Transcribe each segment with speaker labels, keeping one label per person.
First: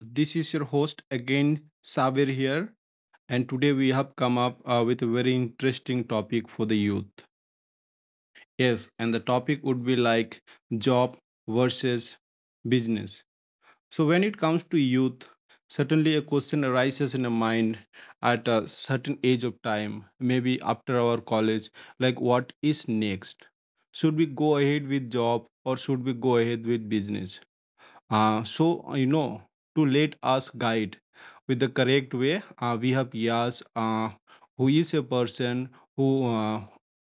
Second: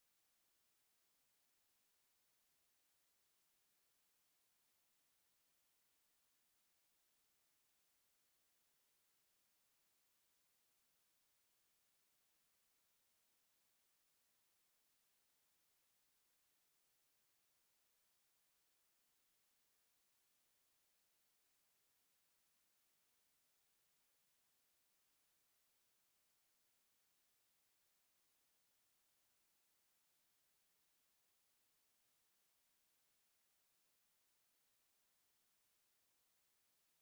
Speaker 1: This is your host again, Saver here, and today we have come up with a very interesting topic for the youth. Yes, and the topic would be like job versus business. So, when it comes to youth, certainly a question arises in a mind at a certain age of time, maybe after our college, like what is next? Should we go ahead with job or should we go ahead with business? Uh, so, uh, you know, to let us guide with the correct way, we have Yas, who is a person who,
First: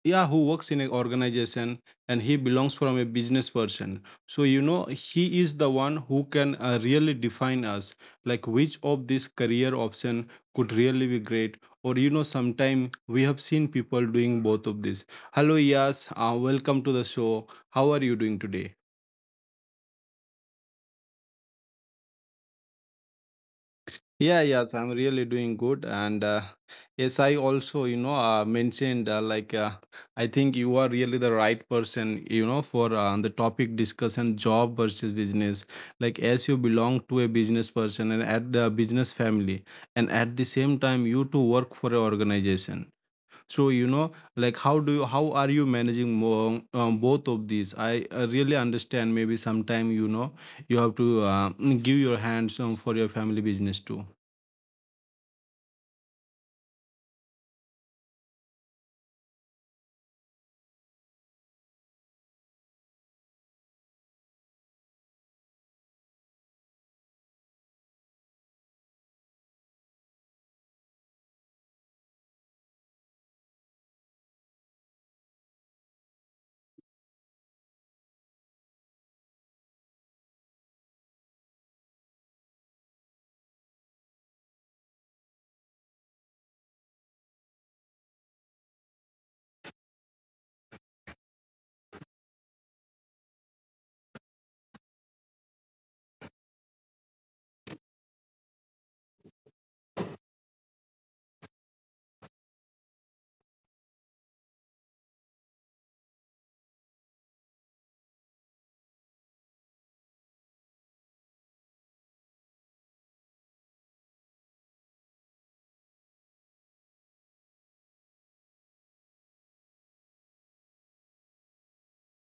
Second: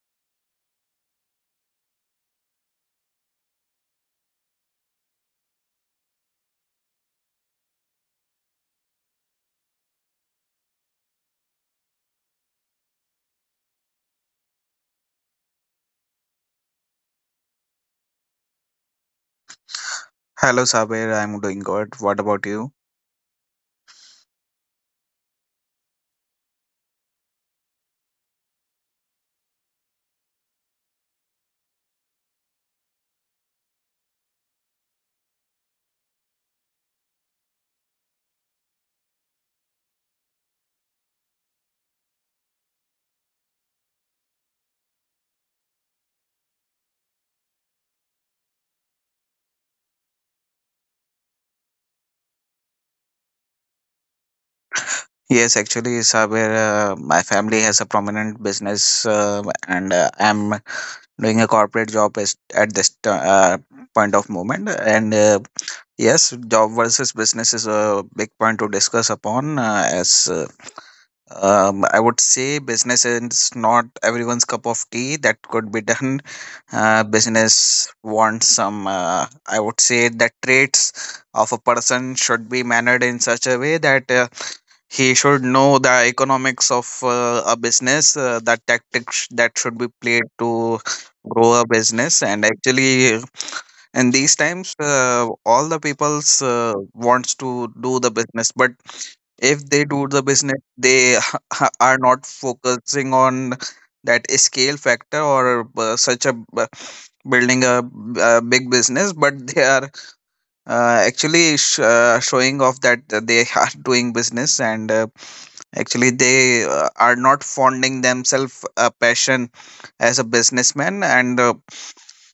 Speaker 1: yeah, who works in an organization, and he belongs from a business person. So, he is the one who can really define us, like which of this career option could really be great. Or, sometime we have seen people doing both of this. Hello, Yas. Welcome to the show. How are you doing today?
Speaker 2: Hello, Sabir. I'm doing good. What about you?
Speaker 1: Yeah, yes, I'm really doing good. And yes, I also, mentioned like, I think you are really the right person, for the topic discussion job versus business. Like, as you belong to a business person and at the business family, and at the same time, you to work for an organization. So, like, how are you managing more, both of these? I really understand maybe sometime, you have to give your hands for your family business too.
Speaker 2: Yes, actually, Sabir, my family has a prominent business, and I'm doing a corporate job as, at this point of moment. And yes, job versus business is a big point to discuss upon, as I would say business is not everyone's cup of tea. That could be done. Business wants some. I would say the traits of a person should be mannered in such a way that he should know the economics of a business, the tactics that should be played to grow a business, and actually and these times all the people's wants to do the business, but if they do the business they are not focusing on that scale factor or such a building a, a big business, but they are actually showing off that they are doing business, and actually they are not fonding themselves a passion as a businessman, and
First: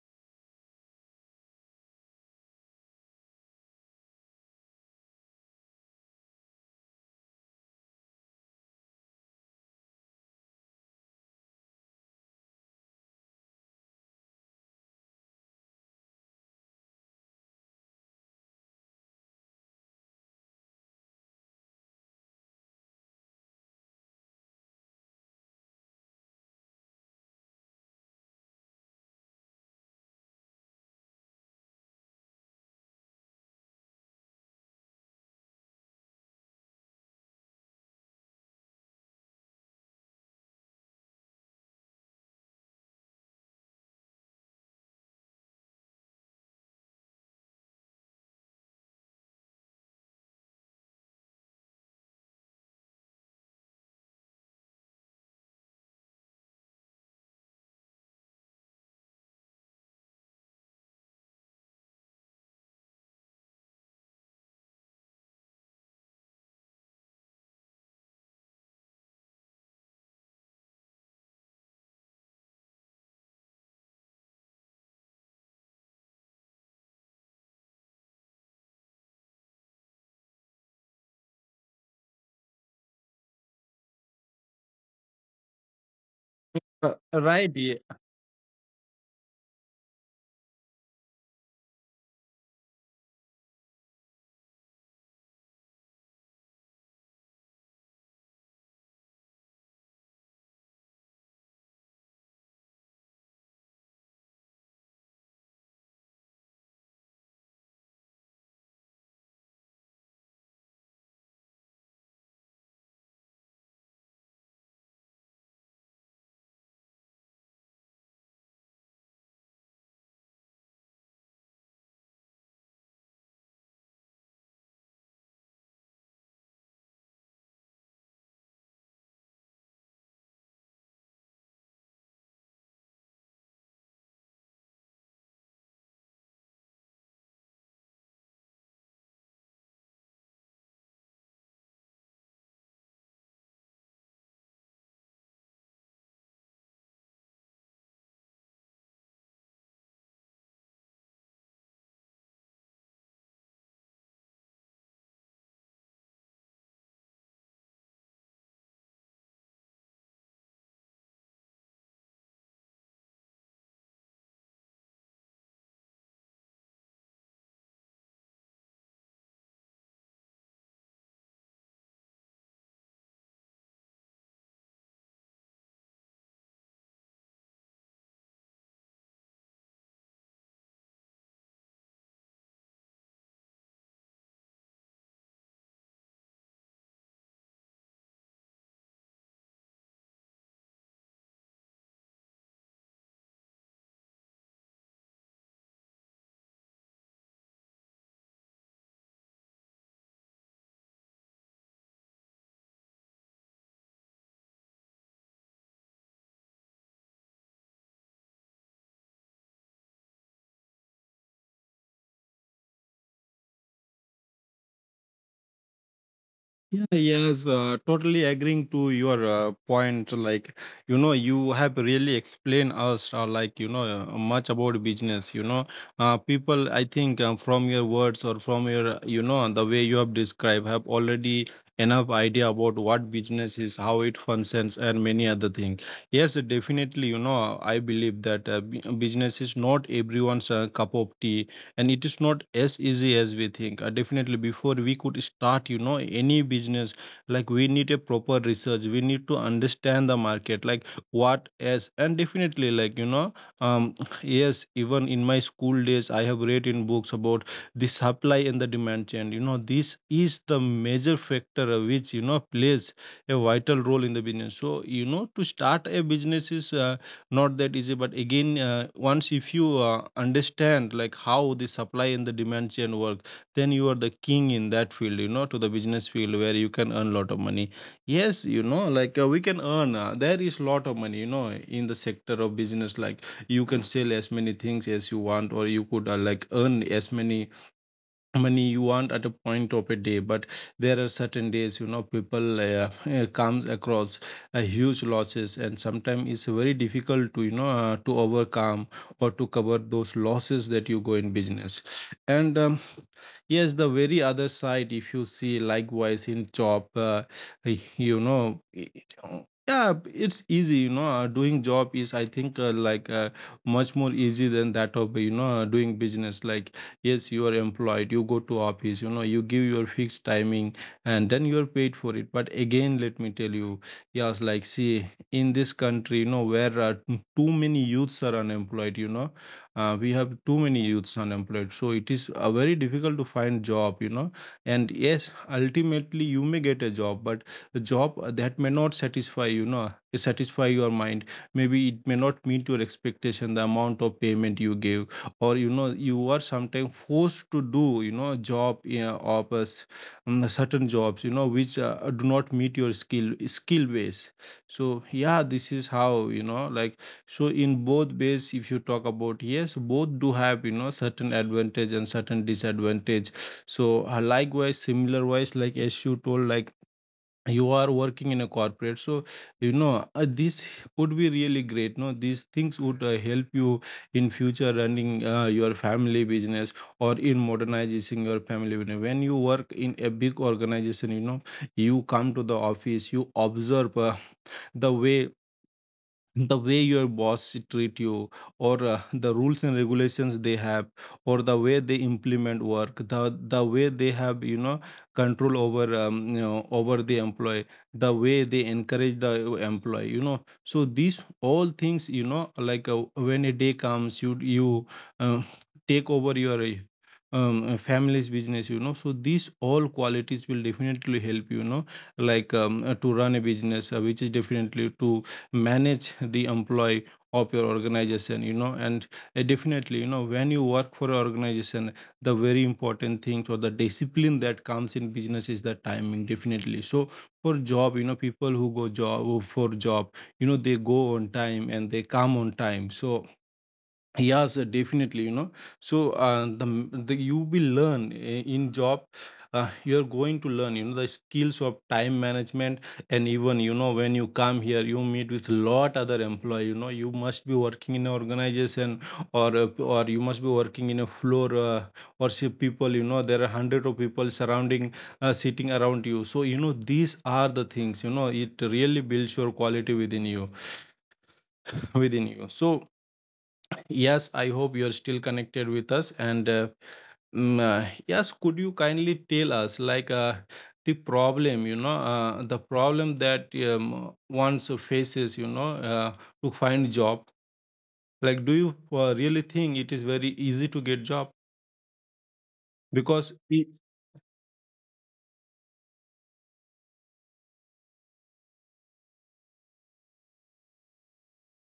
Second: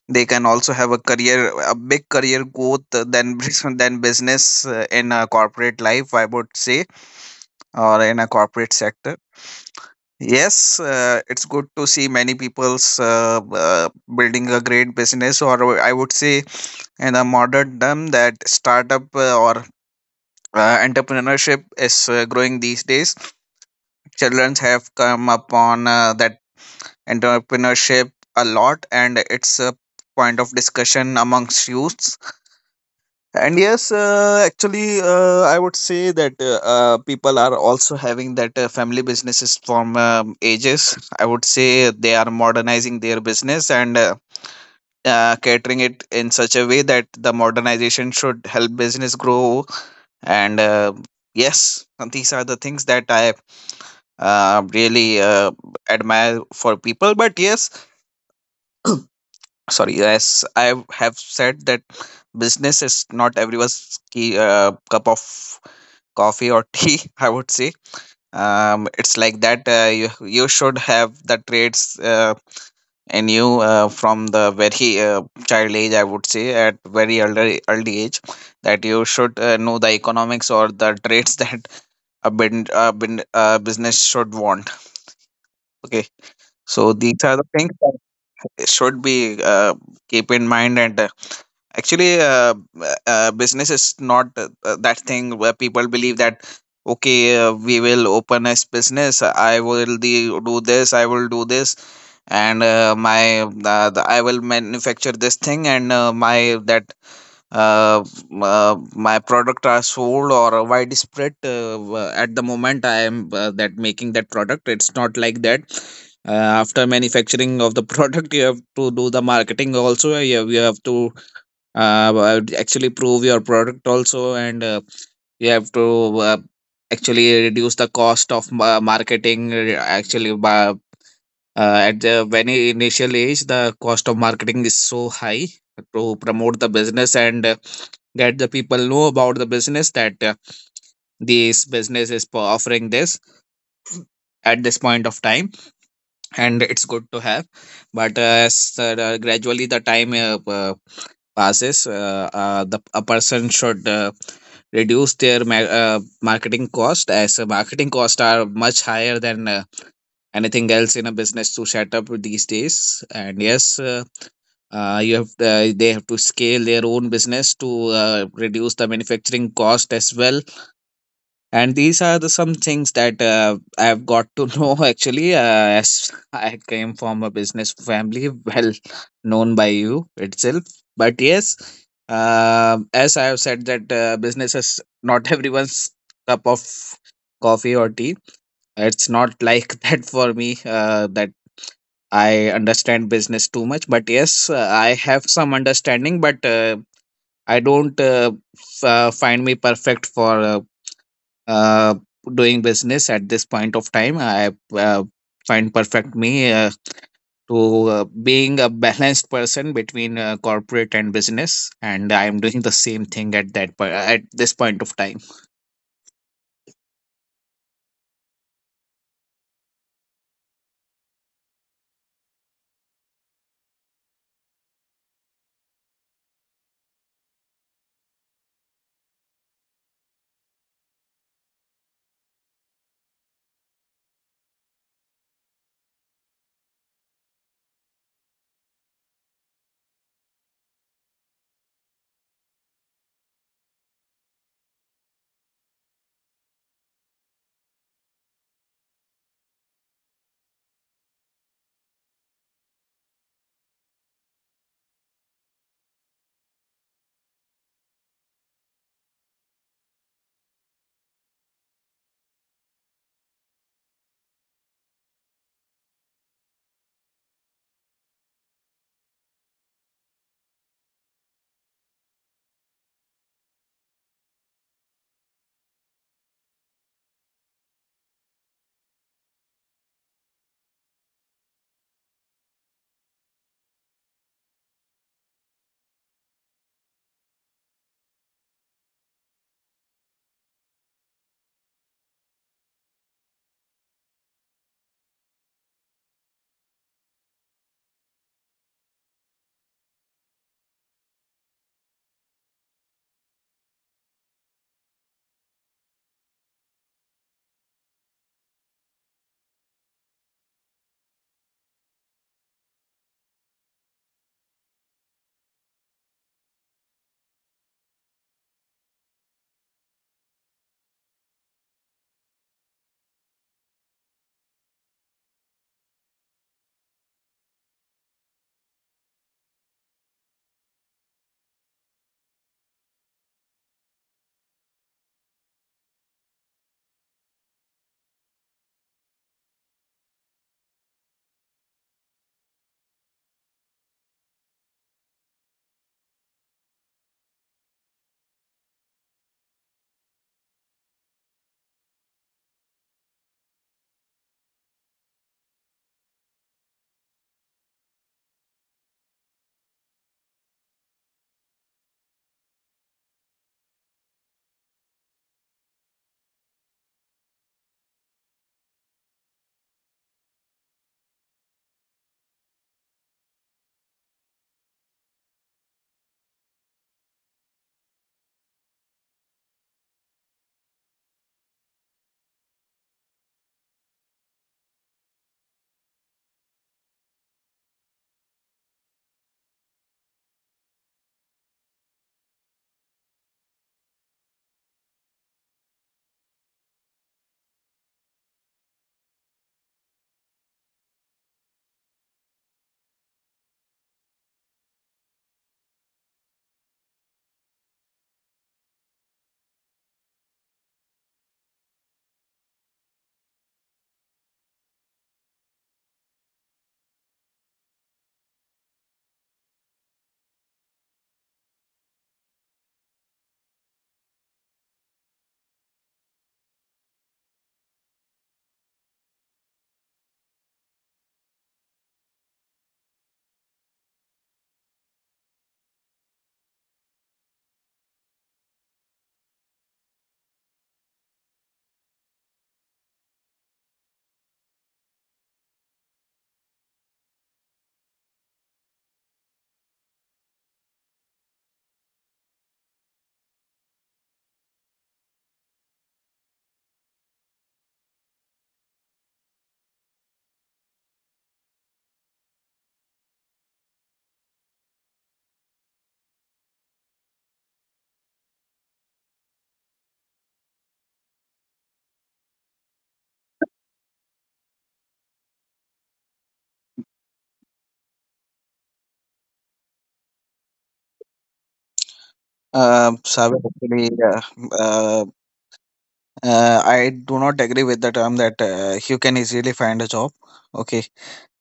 Speaker 2: they can also have a career, a big career growth than than business in a corporate life, I would say, or in a corporate sector. Yes, it's good to see many people's building a great business, or I would say, in a modern term, that startup or entrepreneurship is growing these days. Children have come upon that entrepreneurship a lot, and it's a point of discussion amongst youths. And yes, actually, I would say that people are also having that family businesses from ages. I would say they are modernizing their business, and catering it in such a way that the modernization should help business grow. And yes, these are the things that I really admire for people. But yes, sorry, yes, I have said that business is not everyone's key cup of coffee or tea, I would say. Um, it's like that you should have the traits in you from the very child age, I would say, at very early age, that you should know the economics or the traits that a business should want. Okay, so these are the
Speaker 1: Right.
Speaker 2: things
Speaker 1: Yeah.
Speaker 2: that should be keep in mind, and actually business is not that thing where people believe that okay, we will open a business, I will do this, I will do this, and my I will manufacture this thing, and my that uh, my product are sold or widespread at the moment I am that making that product. It's not like that after manufacturing of the product you have to do the marketing also. You have to actually prove your product also, and you have to uh, actually reduce the cost of marketing actually by, at the very initial age the cost of marketing is so high to promote the business, and get the people know about the business that this business is offering this at this point of time, and it's good to have. But as gradually the time passes, the a person should reduce their marketing cost, as marketing costs are much higher than anything else in a business to set up these days. And yes, you have they have to scale their own business to reduce the manufacturing cost as well. And these are the some things that I've got to know, actually, as I came from a business family, well known by you itself. But yes, as I have said that business is not everyone's cup of coffee or tea. It's not like that for me that I understand business too much. But yes, I have some understanding, but I don't find me perfect for uh, doing business at this point of time. I find perfect me to being a balanced person between corporate and business, and I am doing the same thing at at this point of time.
Speaker 1: Yeah, yes, Totally agreeing to your point. Like, you have really explained us, like, much about business. People, I think, from your words or from your, the way you have described, have already enough idea about what business is, how it functions, and many other things. Yes, definitely, I believe that business is not everyone's cup of tea, and it is not as easy as we think. Definitely, before we could start any business, like, we need a proper research. We need to understand the market, like what. As and Definitely, um yes, even in my school days, I have read in books about the supply and the demand chain. This is the major factor which plays a vital role in the business. So, to start a business is not that easy. But again, once if you understand like how the supply and the demand chain work, then you are the king in that field, to the business field, where you can earn a lot of money. Yes, like, we can earn. There is lot of money, in the sector of business. Like, you can sell as many things as you want, or you could, like, earn as many money you want at a point of a day. But there are certain days, people comes across a huge losses, and sometimes it's very difficult to to overcome or to cover those losses that you go in business. And yes, the very other side, if you see likewise in job, you know yeah, it's easy. Doing job is, I think, much more easy than that of, doing business. Like, yes, you are employed, you go to office, you give your fixed timing, and then you are paid for it. But again, let me tell you, yes, like, see, in this country, where too many youths are unemployed. We have too many youths unemployed, so it is very difficult to find job, and yes, ultimately, you may get a job, but a job that may not satisfy, satisfy your mind. Maybe it may not meet your expectation, the amount of payment you give, or, you are sometimes forced to do, job, yeah, of a certain jobs, which do not meet your skill base. So yeah, this is how, like, so in both ways, if you talk about, yes, both do have, certain advantage and certain disadvantage. So likewise, similar wise, like as you told, like, you are working in a corporate. So, this would be really great. No, these things would help you in future running your family business, or in modernizing your family business. When you work in a big organization, you come to the office, you observe the way, your boss treat you, or the rules and regulations they have, or the way they implement work, the way they have, control over, over the employee, the way they encourage the employee. So these all things, like, when a day comes, you um, take over your, family's business. So these all qualities will definitely help you, you know like to run a business, which is definitely to manage the employee of your organization. And definitely, when you work for an organization, the very important thing, or the discipline that comes in business, is the timing. Definitely. So for job, people who go job for job, they go on time and they come on time. So yes, definitely, so the, m- the you will learn in job, you're going to learn the skills of time management. And even, when you come here, you meet with lot other employee. You must be working in an organization, or you must be working in a floor, or see people. There are hundred of people surrounding, sitting around you. So, these are the things, it really builds your quality within you within you. So yes, I hope you're still connected with us. And yes, could you kindly tell us, like, the problem, the problem that one faces, to find job? Like, do you really think it is very easy to get job? Because
Speaker 2: Sabe,
Speaker 1: it,
Speaker 2: actually, uh, I do not agree with the term that you can easily find a job. Okay.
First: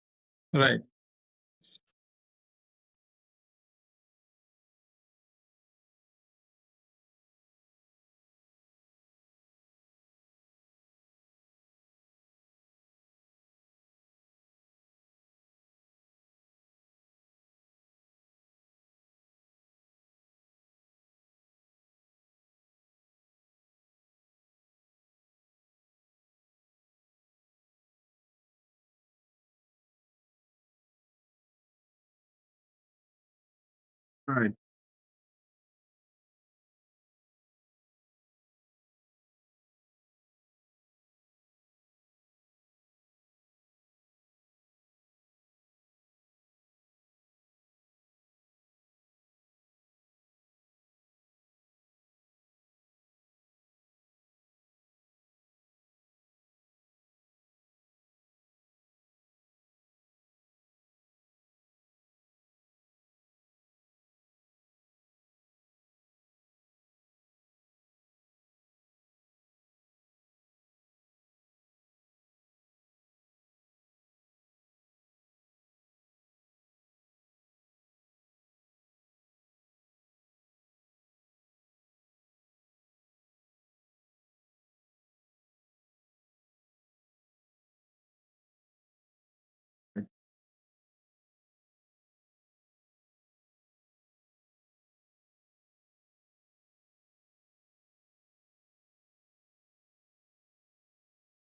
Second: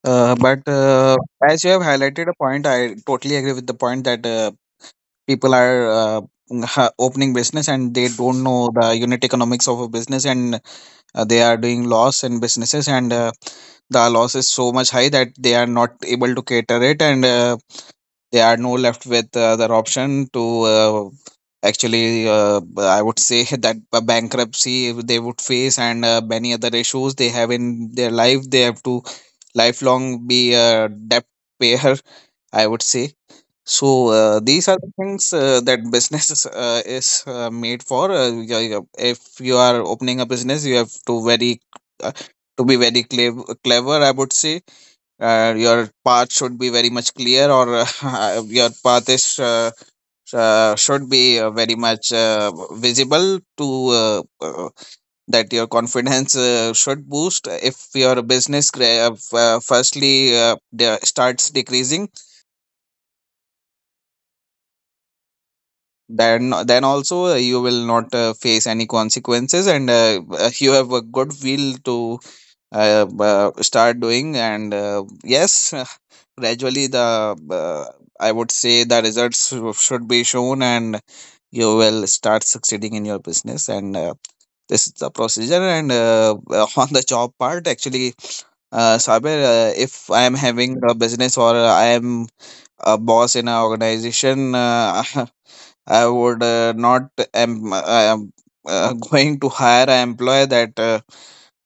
Speaker 2: But
Speaker 1: right,
Speaker 2: as you have highlighted a point, I totally agree with the point that people are opening business and they don't know the unit economics of a business, and they are doing loss in businesses, and the loss is so much high that they are not able to cater it, and they are no left with other option to actually I would say that a bankruptcy they would face, and many other issues they have in their life. They have to lifelong be a debt payer, I would say. So
Speaker 1: right,
Speaker 2: these are the things that business is made for. Yeah, yeah. If you are opening a business, you have to very uh, to be very clever. I would say your path should be very much clear, or your path is should be very much visible to that your confidence should boost. If your business firstly starts decreasing, then also you will not face any consequences, and you have a good will to start doing, and yes, gradually the I would say the should be shown, and you will start succeeding in your business. And this is the procedure. And on the job part, actually, Saber, if I am having a business or I am a boss in an organization, I would not am going to hire an employee that uh,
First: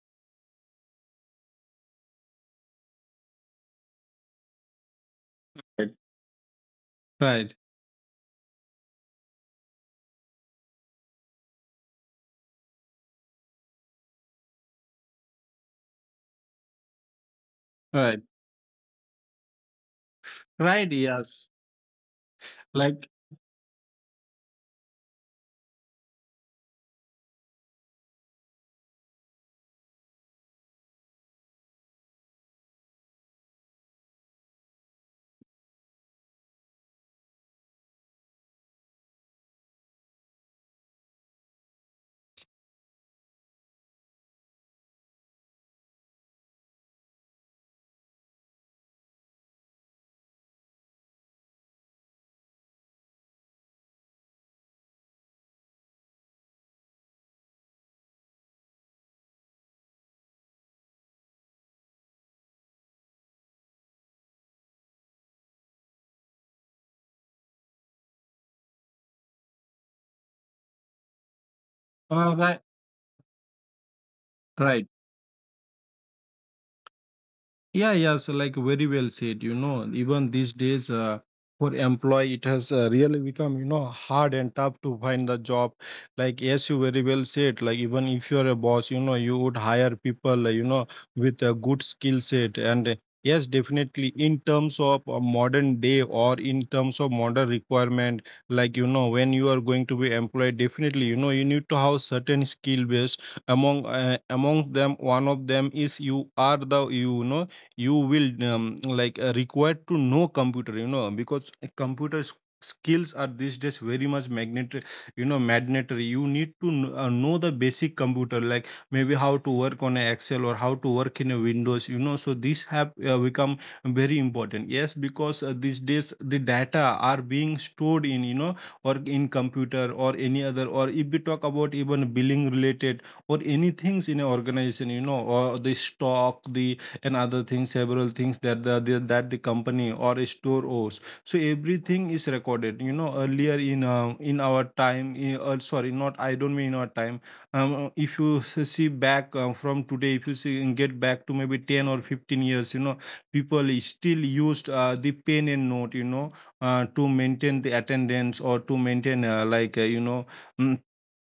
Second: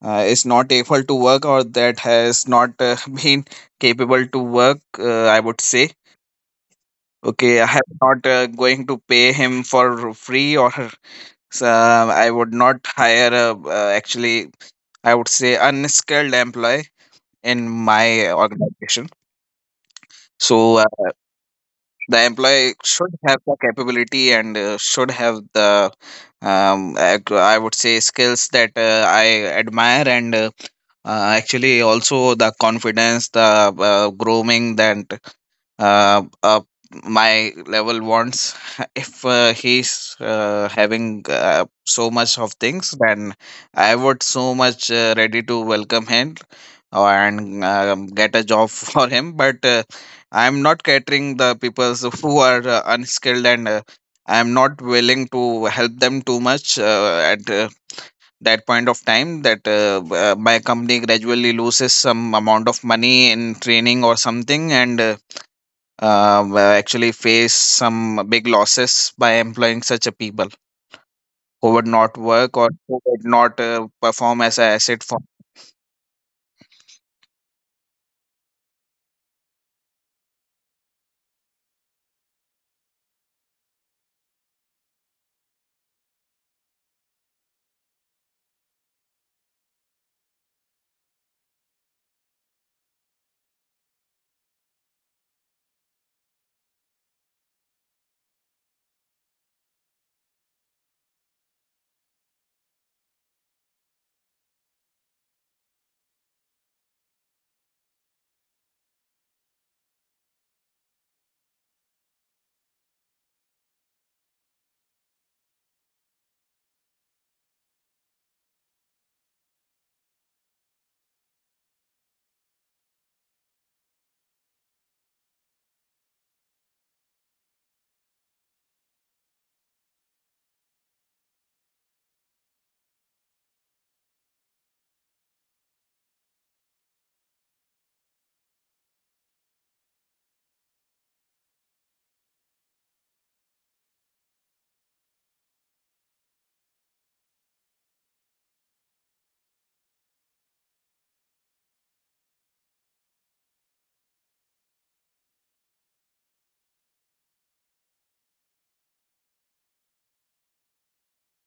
Speaker 2: uh, is not able to work, or that has not been capable to work. I would say,
Speaker 1: right,
Speaker 2: okay, I am not going to pay him for free, or so I would not hire a actually I would say unskilled employee in
Speaker 1: right,
Speaker 2: my organization. So
Speaker 1: right. Yes,
Speaker 2: the employee
Speaker 1: like,
Speaker 2: should have the capability, and should have the I would say skills that I admire, and actually also the confidence, the grooming that uh, uh my level wants. If he's having so much of things, then I would so much ready to welcome him, and um, get a job for him. But I'm not catering the people who are unskilled, and I'm not willing to help them too much at that point of time that my company gradually loses some amount of money in training or something, and actually face some big losses by employing such a people who would not work
Speaker 1: right,
Speaker 2: or who would not perform as an
Speaker 1: right.
Speaker 2: asset for.
Speaker 1: Yeah, yes, like, very well said. Even these days, for employee, it has really become, hard and tough to find the job. Like, yes, you very well said. Like, even if you're a boss, you would hire people, with a good skill set. And yes, definitely, in terms of modern day, or in terms of modern requirement, like, when you are going to be employed, definitely, you need to have certain skill base among among them. One of them is you are the, you will like, required to know computer. Because skills are these days very much magnetic, mandatory. You need to know the basic computer, like maybe how to work on a Excel, or how to work in a Windows. So these have become very important. Yes, because these days, the data are being stored in, or in computer or any other. Or if we talk about even billing related or any things in an organization, or the stock, the and other things, several things that the that the company or a store owes. So everything is recorded, earlier, in our time, sorry, not, I don't mean our time. If you see back from today, if you see and get back to maybe 10 or 15 years, people is still used the pen and note, to maintain the attendance, or to maintain mm,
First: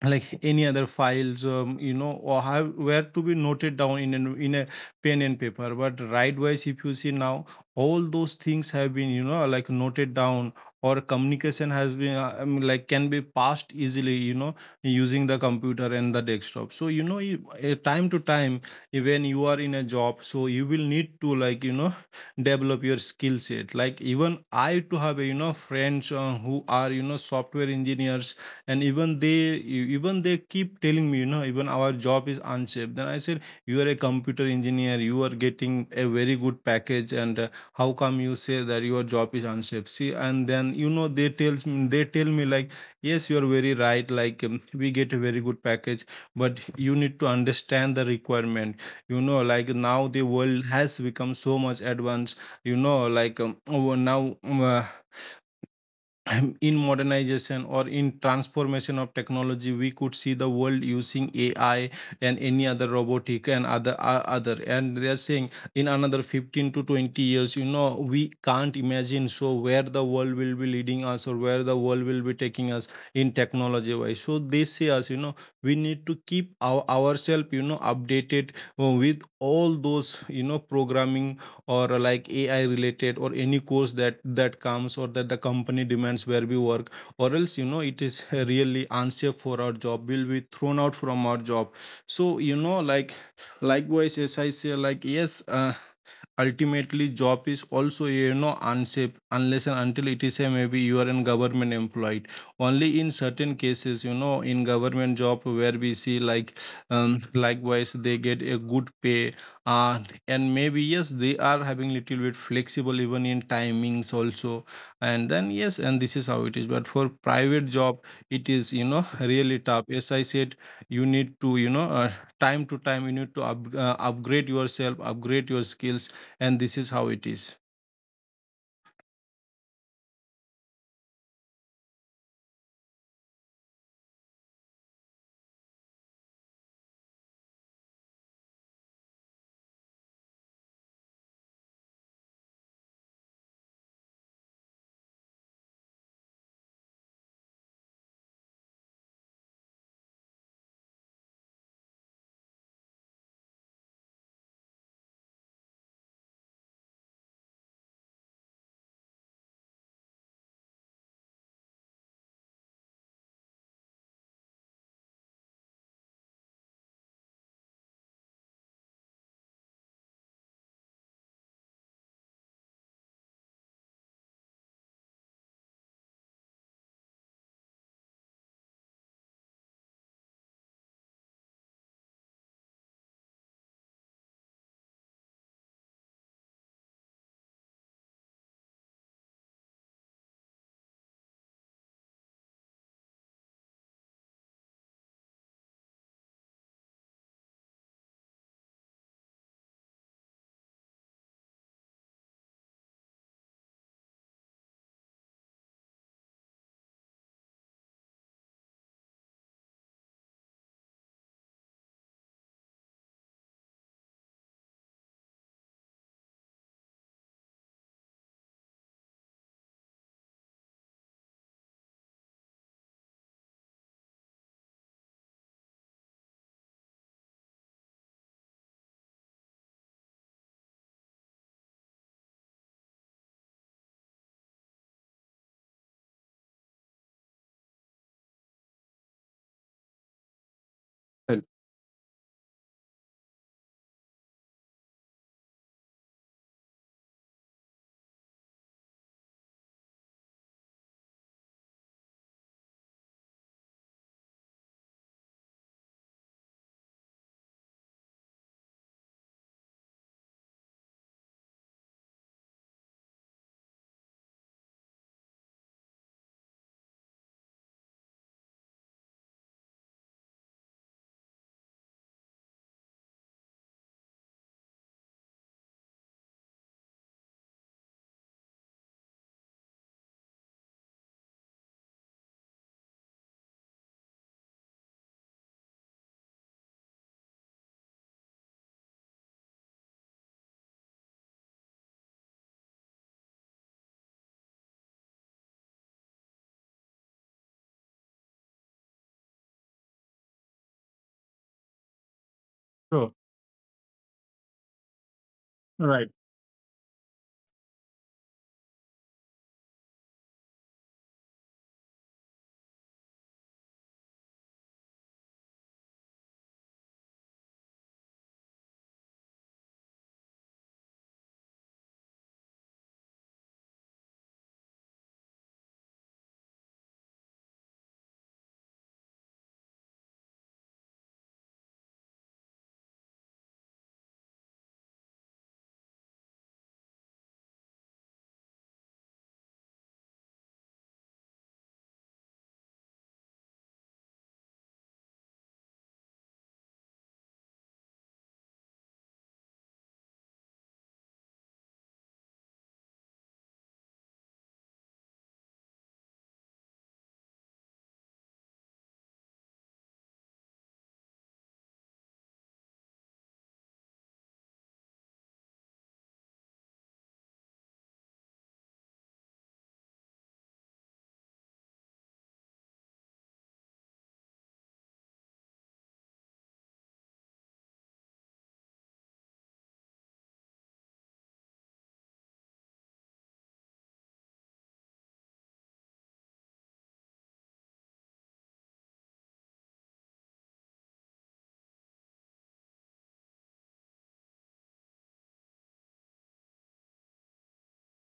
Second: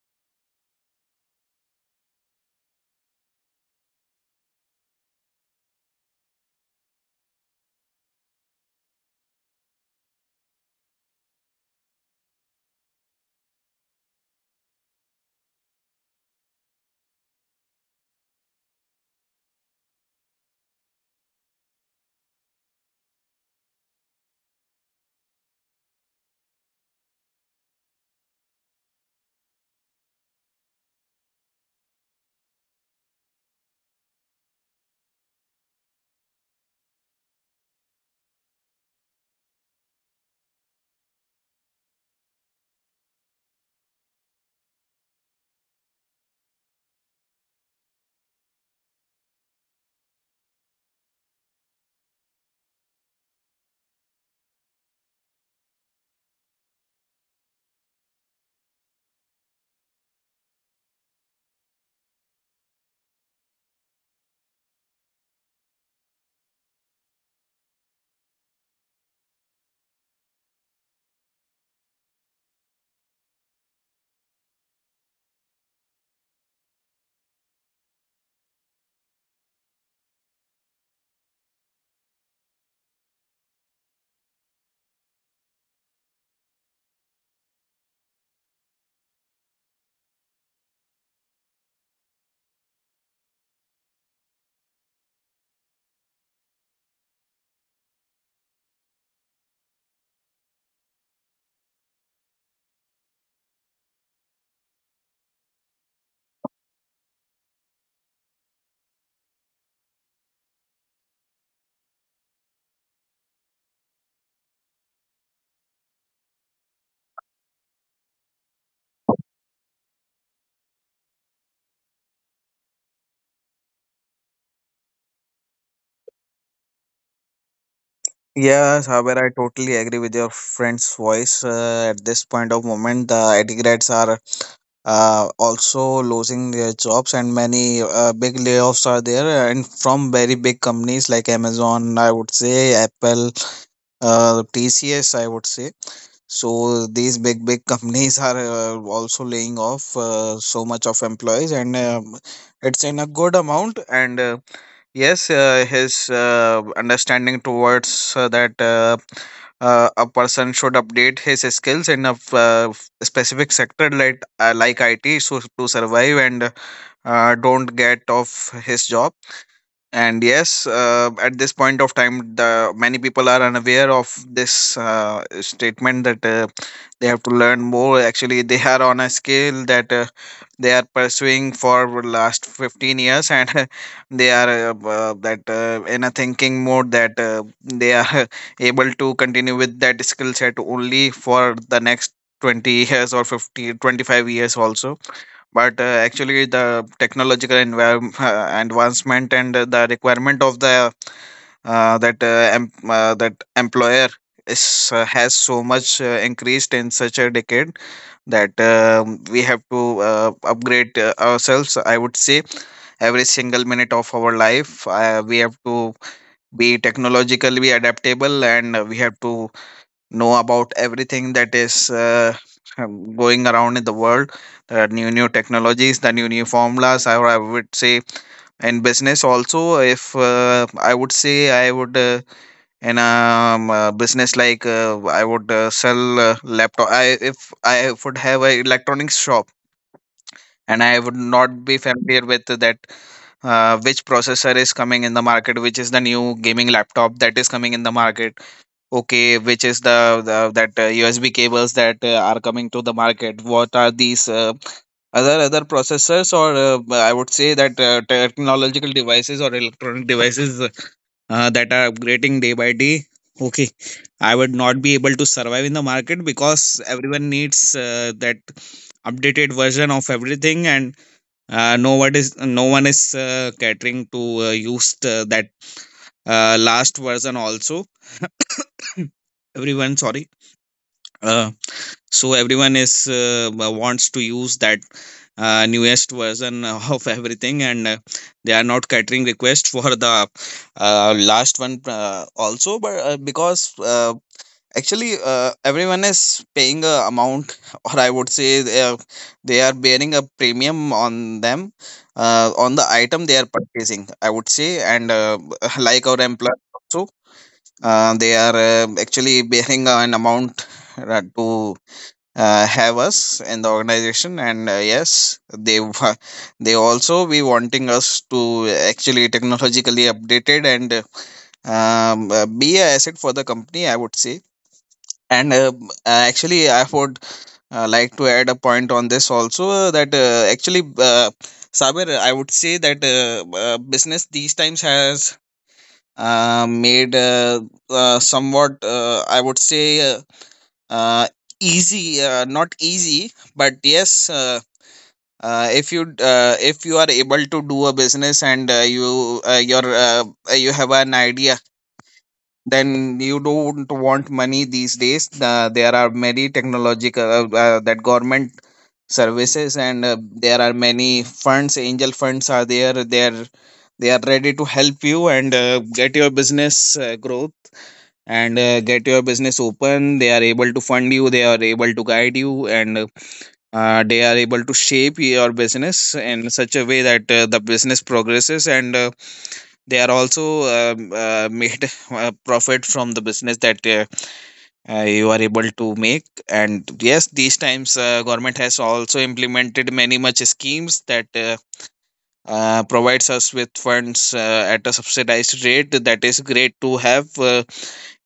Speaker 1: like any other files, or have were to be noted down in in a pen and paper. But right wise, if you see now, all those things have been, like, noted down, or communication has been, like, can be passed easily, using the computer and the desktop. So, time to time, when you are in a job, so you will need to, like, develop your skill set. Like, even I to have a, friends who are, software engineers, and even they, e- even they keep telling me, you know, even our job is unsafe. Then I said, you are a computer engineer, you are getting a very good package, and how come you say that your job is unsafe. See, and then you know they tells me they tell me like, yes you are very right. Like we get a very good package, but you need to understand the requirement. You know, like now the world has become so much advanced. You know like oh, now In modernization or in transformation of technology, we could see the world using ai, and any other robotic and other other and they are saying in another 15 to 20 years, you know, we can't imagine. So where the world will be leading us, or where the world will be taking us in technology wise. So they say us, you know, we need to keep ourselves, you know, updated with all those, you know, programming, or like ai related, or any course that comes, or that the company demands where we work. Or else, you know, it is really unsafe for our job, we will be thrown out from our job. So you know, like, likewise as I say, like yes, ultimately job is also, you know, unsafe, unless and until it is a, maybe you are in government employed. Only in certain cases, you know, in government job where we see like, likewise they get a good pay. uh, and maybe yes, they are having little bit flexible even in timings also. And then yes, and this is how it is. But for private job, it is, you know, really tough. As I said, you need to, you know, time to time you need to upgrade yourself, upgrade your skills. And this is how it is.
Speaker 2: Yes, however, I totally agree with your friend's voice. At this point of moment, the IT are also losing their jobs, and many big layoffs are there. And from very big companies like Amazon, I would say Apple, TCS, I would say. So these big companies are also laying off so much of employees, and it's in a good amount. And Yes, his understanding towards that a person should update his skills in a specific sector like IT, so to survive and don't get off his job. And yes, at this point of time, the many people are unaware of this statement that they have to learn more. Actually, they are on a scale that they are pursuing for last 15 years, and they are that in a thinking mode that they are able to continue with that skill set only for the next 20 years or 50 25 years also. But actually, the technological environment advancement and the requirement of the that employer is has so much increased in such a decade, that we have to upgrade ourselves, I would say, every single minute of our life. We have to be technologically adaptable, and we have to know about everything that is going around in the world, the new new technologies, the new new formulas. Or I would say, in business also, if I would say I would in a business, like I would sell laptop. I If I would have a electronics shop and I would
Speaker 1: Right.
Speaker 2: not be familiar with that, which processor is coming in the market, which is the new gaming laptop that is coming in the market. Okay, which is the that USB cables that are coming to the market? What are these other other processors, or I would say, that technological devices or electronic devices that are upgrading day by day? Okay, I would not be able to survive in the market because everyone needs that updated version of everything, and no one is catering to use the, that last version also. Everyone, sorry. Uh, so everyone is wants to use that newest version of everything, and they are not catering request for the last one also, but because actually, everyone is paying a amount or I would say, they are bearing a premium on them, on the
Speaker 1: Sure.
Speaker 2: item they are purchasing, I would say, and like
Speaker 1: Right.
Speaker 2: our employer also. They are actually bearing an amount to have us in the organization. And yes, they also be wanting us to actually technologically updated, and be a asset for the company, I would say. And actually, I would like to add a point on this also, that actually, Saber, I would say that business these times has made somewhat, I would say, uh, easy, not easy, but yes, if you are able to do a business and you have an idea, then you don't want money these days. There are many technological that government services, and there are many funds, angel funds are there, they are ready to help you and get your business growth, and get your business open. They are able to fund you, they are able to guide you, and they are able to shape your business in such a way that the business progresses, and they are also made profit from the business that you are able to make. And yes, these times, government has also implemented many much schemes that provides us with funds at a subsidized rate, that is great to have.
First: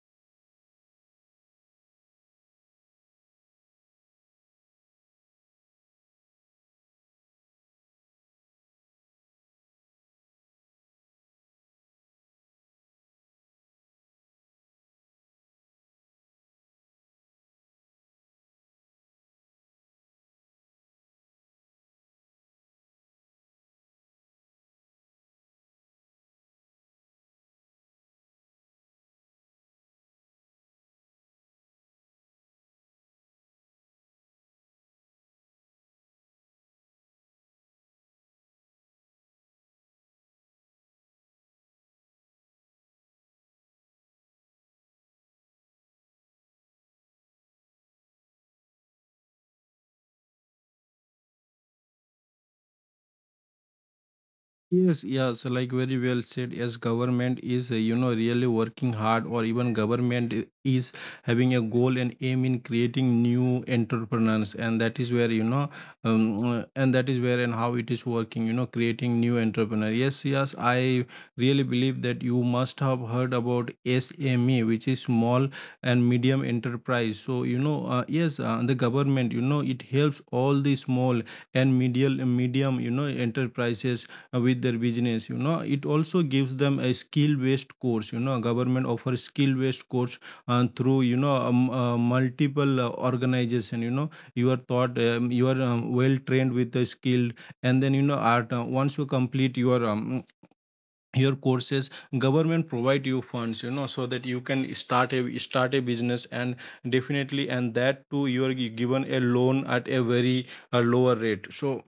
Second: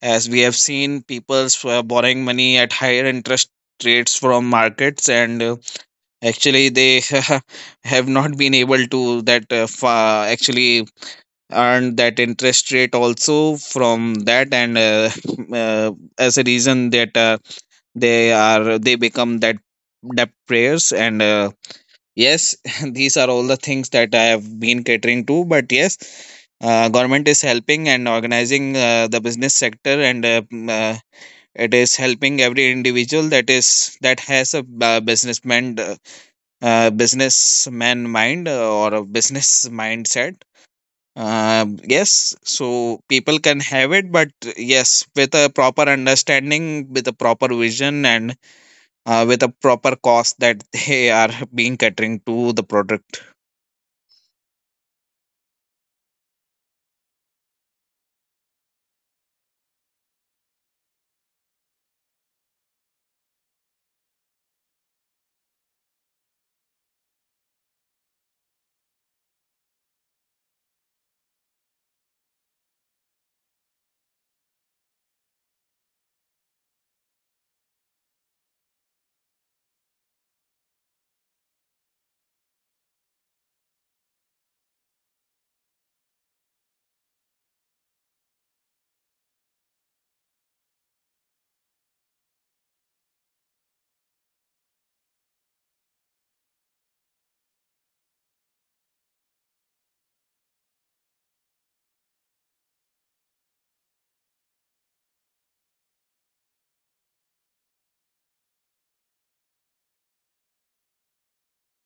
Speaker 2: As we have seen, people were borrowing money at higher interest rates from markets, and actually they have not been able to that actually earn that interest rate also from that. And uh, as a reason that they become that debt prayers. And yes, these are all the things that I have been catering to. But yes, government is helping and organizing the business sector, and it is helping every individual that is that has a businessman businessman mind, or a business mindset. Yes, so people can have it, but yes, with a proper understanding, with a proper vision, and with a proper cost that they are being catering to the product.
Speaker 1: Yes, yes, like very well said. Yes, government is, you know, really working hard, or even is having a goal and aim in creating new entrepreneurs, and that is where you know, and that is where and how it is working. You know, creating new entrepreneur. Yes, yes, I really believe that you must have heard about SME, which is small and medium enterprise. So you know, yes, the government, you know, it helps all the small and medium, you know, enterprises with their business. You know, it also gives them a skill based course. You know, government offers skill based course through you know multiple organization. You know, you are taught you are well trained with the skill. And then you know at once you complete your courses, government provide you funds, you know, so that you can start a business. And definitely, and that too you are given a loan at a very lower rate. So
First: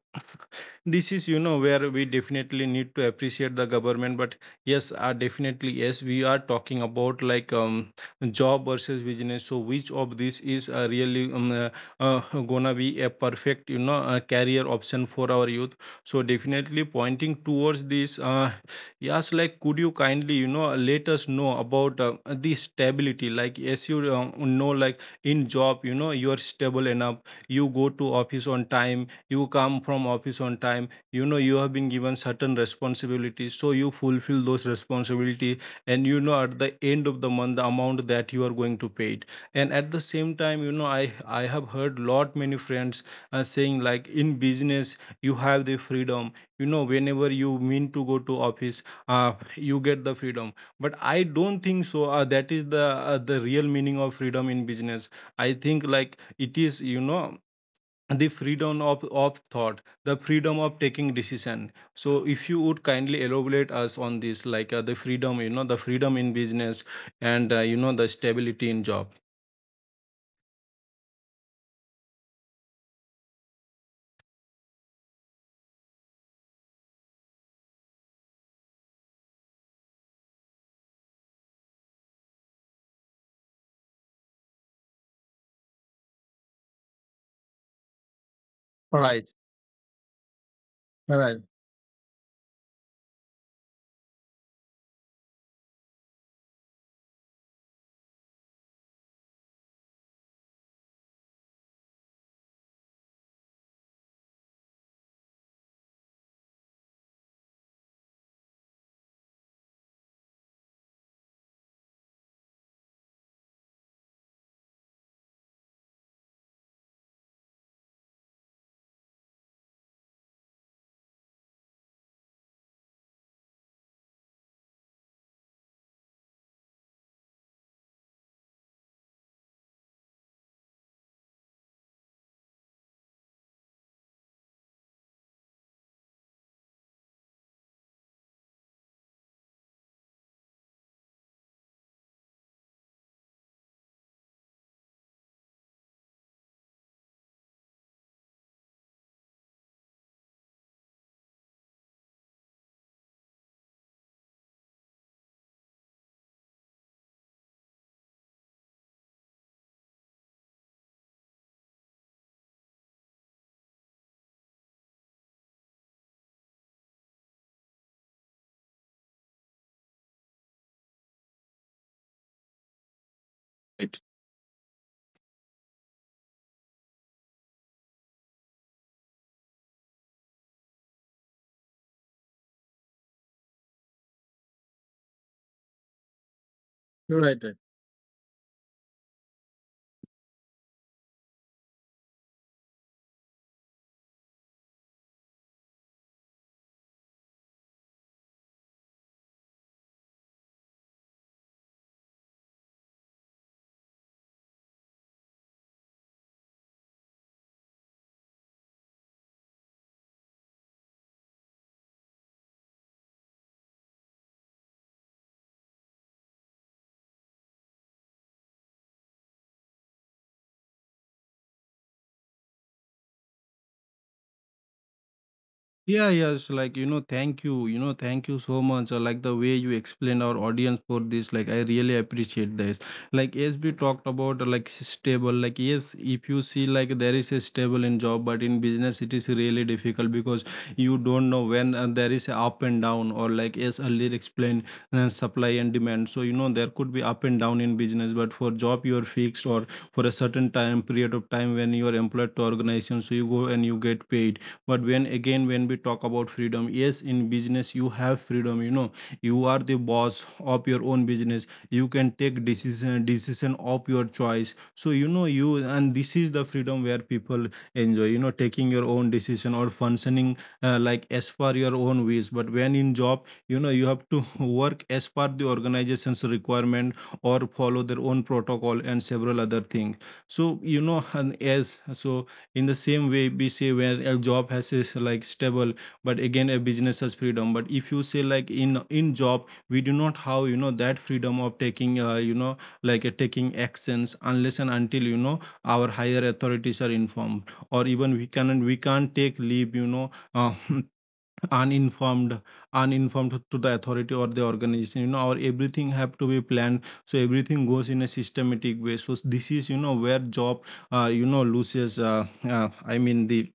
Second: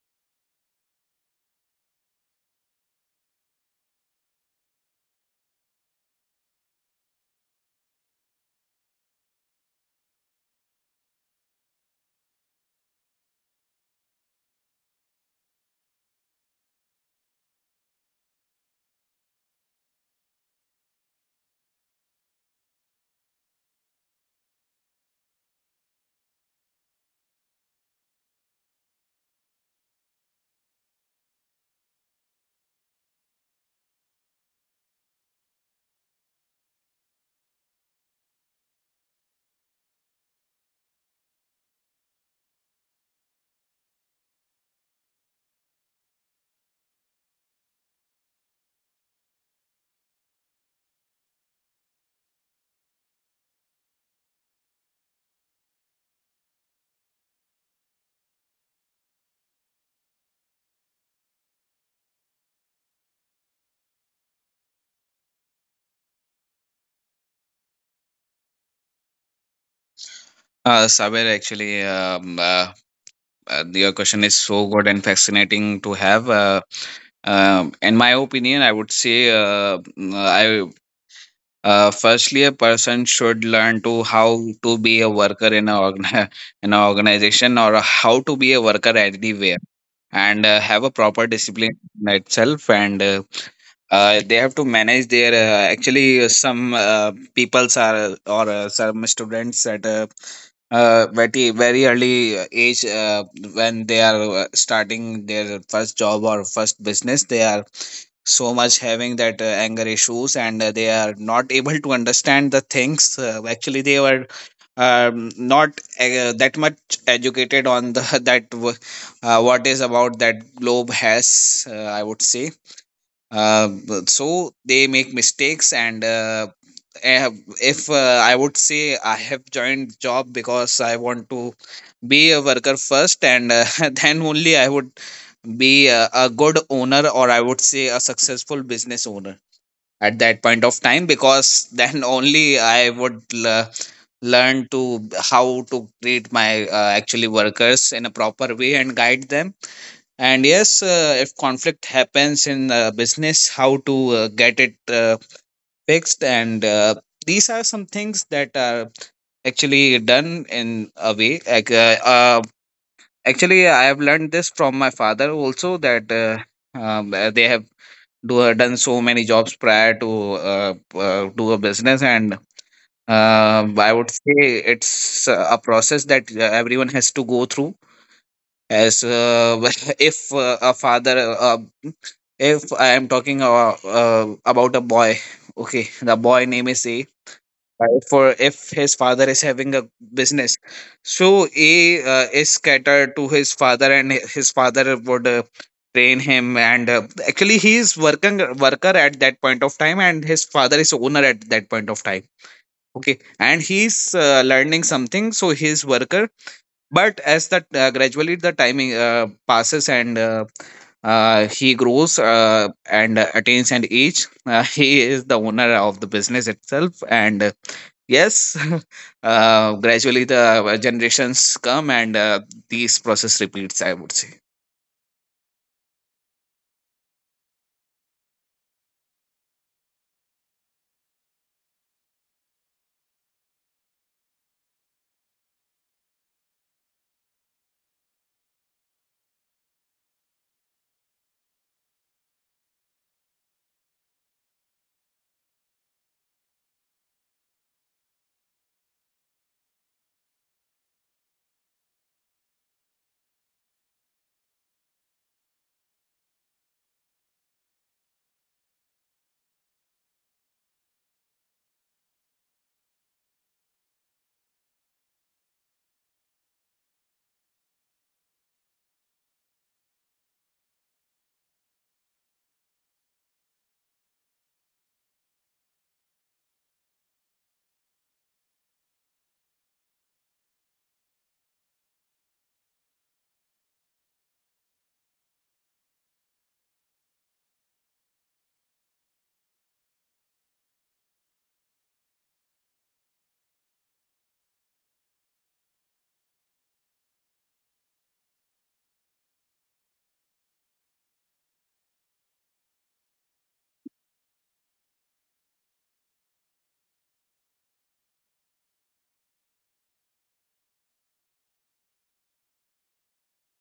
Speaker 1: this is, you know, where we definitely need to appreciate the government. But yes, definitely yes, we are talking about like job versus business. So which of this is really gonna be a perfect, you know, career option for our youth. So definitely pointing towards this, yes, like could you kindly, you know, let us know about the stability. Like as you know, like in job, you know, you are stable enough. You go to office on time, you come from office on time, you know, you have been given certain responsibilities, so you fulfill those responsibility. And you know, at the end of the month, the amount that you are going to pay it. And at the same time, you know, I have heard lot many friends saying, like in business you have the freedom. You know, whenever you mean to go to office, you get the freedom. But I don't think so that is the real meaning of freedom in business. I think like it is, you know, the freedom of thought, the freedom of taking decision. So if you would kindly elaborate us on this, like the freedom, you know, the freedom in business. And you know, the stability in job.
Speaker 2: Saber, actually, um, uh, your question is so good and fascinating to have. In my opinion, I would say, mm, I firstly, a person should learn to how to be a worker in a in an organization, or how to be a worker
Speaker 1: All right.
Speaker 2: anywhere, and have a
Speaker 1: All
Speaker 2: proper
Speaker 1: right.
Speaker 2: discipline in itself. And they have to manage their actually, some people's are, or some students at very very early age, when they are starting their first job or first business, they are so much having that anger issues, and they are not able to understand the things. Actually, they were not that much educated on the that what is about that globe has, I would say. uh, so they make mistakes. And eh, if I would say, I have joined job because I want to be a worker first, and then only I would be a good owner, or I would say, a successful business owner at that point of time, because then only I would learn to how to treat my actually workers in a proper way and guide them. And yes, if conflict happens in business, how to get it fixed. And these are some things that are actually done in a way, actually I have learned this from my father also, that they have do done so many jobs prior to do a business. And uh, I would say it's a process that everyone has to go through. As if a father uh, if I am talking about a boy, okay, the boy name is a, right? For if his father is having a business, so he is catered to his father, and his father would train him. And actually, he is working worker at that point of time, and his father is owner at that point of time. Okay, and he's learning something, so he's worker. But as that gradually, the timing passes, and he grows and attains an age. He is the owner of the business itself, and yes, gradually the generations come and these process repeats, I would say.
Speaker 1: Yeah, yes, like you know, thank you, you know, thank you so much. Or like the way you explain our audience for this, like I really appreciate this. Like as we talked about, like stable, like yes, if you see like there is a stable in job. But in business it is really difficult because you don't know when there is a up and down, or like as earlier explained, supply and demand. So you know there could be up and down in business, but for job you are fixed or for a certain time period of time when you are employed to organization, so you go and you get paid. But when again, when we talk about freedom, yes in business you have freedom, you know, you are the boss of your own business. You can take decision of your choice. So you know you and this is the freedom where people enjoy, you know, taking your own decision or functioning like as per your own ways. But when in job, you know, you have to work as per the organization's requirement, or follow their own protocol and several other things. So you know, and as so, in the same way we say where a job has is like stable. But again a business has freedom. But if you say like in job we do not have, you know, that freedom of taking, you know, like taking actions unless and until, you know, our higher authorities are informed. Or even we can't take leave, you know, uninformed uninformed to the authority or the organization. You know, our everything have to be planned, so everything goes in a systematic way. So this is, you know, where job you know, loses, I mean, the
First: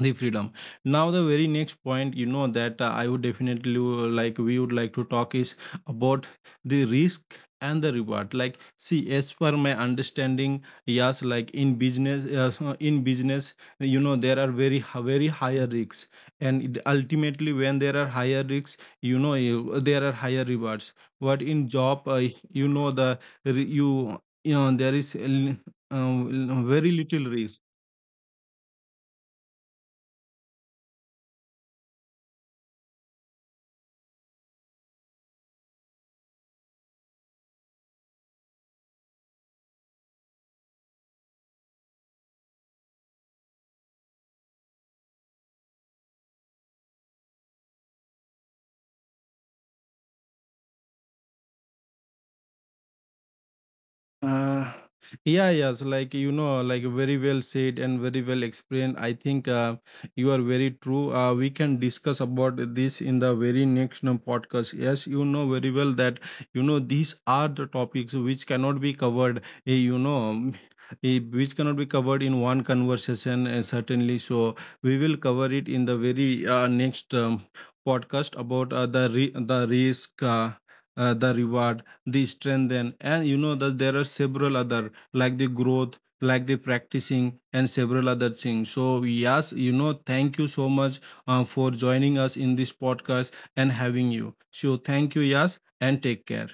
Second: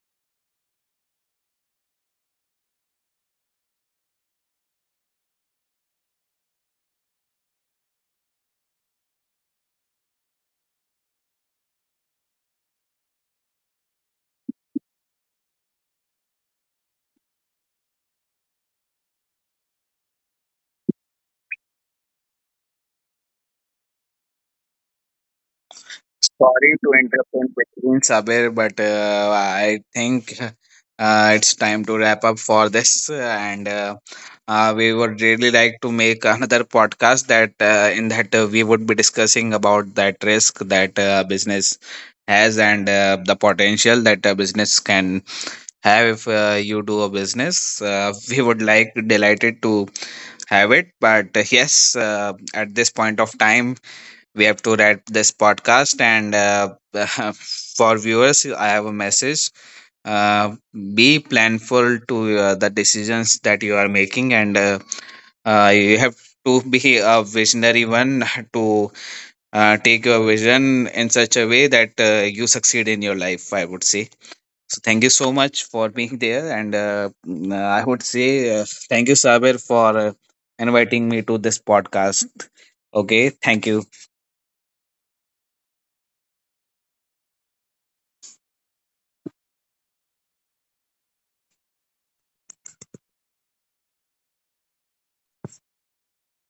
Speaker 1: the freedom. Now the very next point, you know that I would definitely like we would like to talk is about the risk and the reward. Like see, as per my understanding, yes like in business yes, so in business you know there are very higher risks. And ultimately when there are higher risks, you know there are higher rewards. But in job, you know the re- you you know there is a uh,
Speaker 2: Sorry
Speaker 1: very
Speaker 2: to
Speaker 1: little
Speaker 2: interrupt in
Speaker 1: risk.
Speaker 2: between, Sabir, but I think it's time to wrap up for this. And we would really like to make another podcast, that in that we would be discussing about that risk that business has, and the potential that a business can have if you do a business. We would like delighted to have it. But yes, at this point of time, we have
Speaker 1: Uh,
Speaker 2: to wrap this
Speaker 1: yeah, yes,
Speaker 2: podcast.
Speaker 1: like you
Speaker 2: And
Speaker 1: know, like very well said and
Speaker 2: for
Speaker 1: very well
Speaker 2: viewers, I have a
Speaker 1: explained. I think
Speaker 2: message.
Speaker 1: you are
Speaker 2: Uh,
Speaker 1: very true.
Speaker 2: be
Speaker 1: We can
Speaker 2: planful
Speaker 1: discuss
Speaker 2: to
Speaker 1: about
Speaker 2: the
Speaker 1: this in the
Speaker 2: decisions that
Speaker 1: very
Speaker 2: you are
Speaker 1: next
Speaker 2: making, and
Speaker 1: podcast. Yes, you know very well
Speaker 2: you
Speaker 1: that
Speaker 2: have
Speaker 1: you
Speaker 2: to
Speaker 1: know
Speaker 2: be
Speaker 1: these
Speaker 2: a
Speaker 1: are the
Speaker 2: visionary
Speaker 1: topics
Speaker 2: one
Speaker 1: which cannot be
Speaker 2: to
Speaker 1: covered. You
Speaker 2: take your
Speaker 1: know.
Speaker 2: vision in such a
Speaker 1: Which
Speaker 2: way
Speaker 1: cannot be
Speaker 2: that
Speaker 1: covered in
Speaker 2: you
Speaker 1: one
Speaker 2: succeed in your
Speaker 1: conversation,
Speaker 2: life, I would say.
Speaker 1: certainly. So,
Speaker 2: So
Speaker 1: we
Speaker 2: thank you
Speaker 1: will
Speaker 2: so
Speaker 1: cover it
Speaker 2: much
Speaker 1: in
Speaker 2: for
Speaker 1: the
Speaker 2: being
Speaker 1: very
Speaker 2: there, and
Speaker 1: next
Speaker 2: I would
Speaker 1: podcast
Speaker 2: say,
Speaker 1: about the,
Speaker 2: thank you, Saber,
Speaker 1: the
Speaker 2: for
Speaker 1: risk,
Speaker 2: inviting me
Speaker 1: the
Speaker 2: to this
Speaker 1: reward, the
Speaker 2: podcast.
Speaker 1: strengthen, and
Speaker 2: Okay,
Speaker 1: you know
Speaker 2: thank
Speaker 1: that
Speaker 2: you.
Speaker 1: there are several other like the growth, like the practicing and several other things. So yes, you know, thank you so much for joining us in this podcast and having you. So thank you, yes, and take care.